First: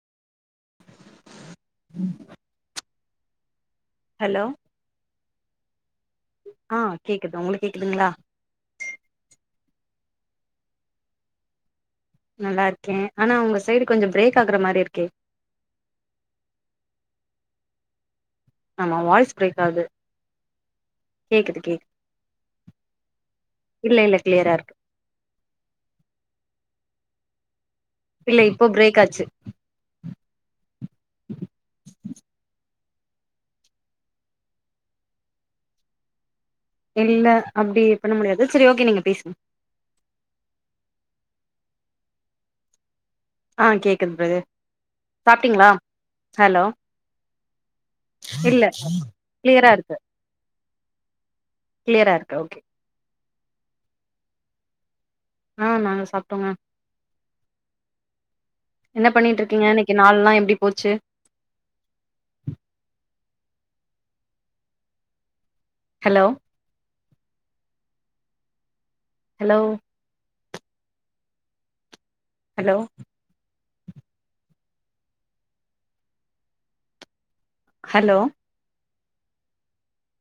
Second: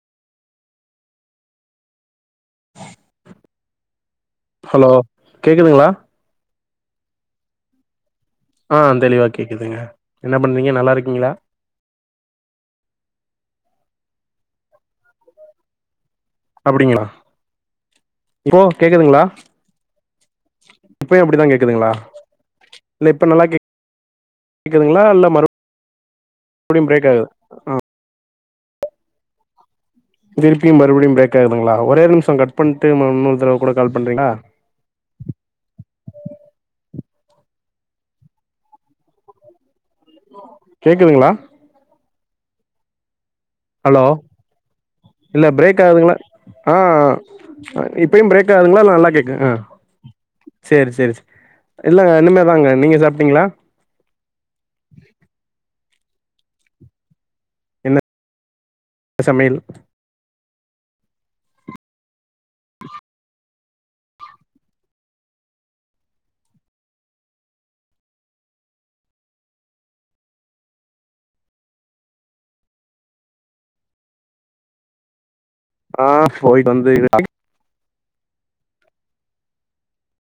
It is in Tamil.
உம் ஹலோ ஹலோ கேக்குதுங்களா ஆ கேக்குது உங்களுக்கு கேக்குதுங்களா ஆ தெளிவாக் கேக்குதுங்க என்ன பண்றீங்க நல்லாருக்கீங்களா நல்லா இருக்கேன் ஆனா உங்க சைடு கொஞ்சோம் பிரேக் ஆகுற மாரி இருக்கே அப்பிடிங்களா இப்போ ஆமா கேக்குதுங்களா வாய்ஸ் பிரேக் ஆகுது இப்பயு அப்பிடி தா கேக்குது கேக்குது கேக்குதுங்களா இல்ல இப்ப நல்லா கேக்குது இல்ல இல்ல கிளியரா இருக்கு ங்களா இல்ல மறுபடியும் பிரேக் ஆகுது இல்ல இப்போ பிரேக் ஆச்சு திருப்பியும் மறுபடியும் பிரேக் ஆகுதுங்களா ஒரே ஒரு நிமிஷம் கட் பண்ணிட்டு ம இன்னொரு தடவ கூட கால் பண்றீங்களா இல்ல அப்டி பண்ண முடியாது செரி ஓகே நீங்க பேசுங்க கேக்குதுங்களா ஆ ஹலோ கேக்குது பிரதர் இல்ல சாப்ட்டீங்களா பிரேக் ஆகுதுங்களா ஹலோ ஆ இப்பயும் பிரேக் ஆகுதுங்களா இல்ல நல்லா கேக்கு அ கிளியரா இருக்கு செரி செரி செரி கிளியரா இல்லங்க இருக்கு இனிமே ஓகே தாங்க நீங்க சாப்ட்டீங்களா ஆ நாங்க சாப்ட்டோங்க என்ன என்ன பண்ணிகிட்டு சமையல் இருக்கீங்க இன்னைக் கி நாள் எல்லாம் எப்டி போச்சு ஹலோ ஹலோ ஹலோ ஆ போயிட்டு வந்து [inaudible] ஹலோ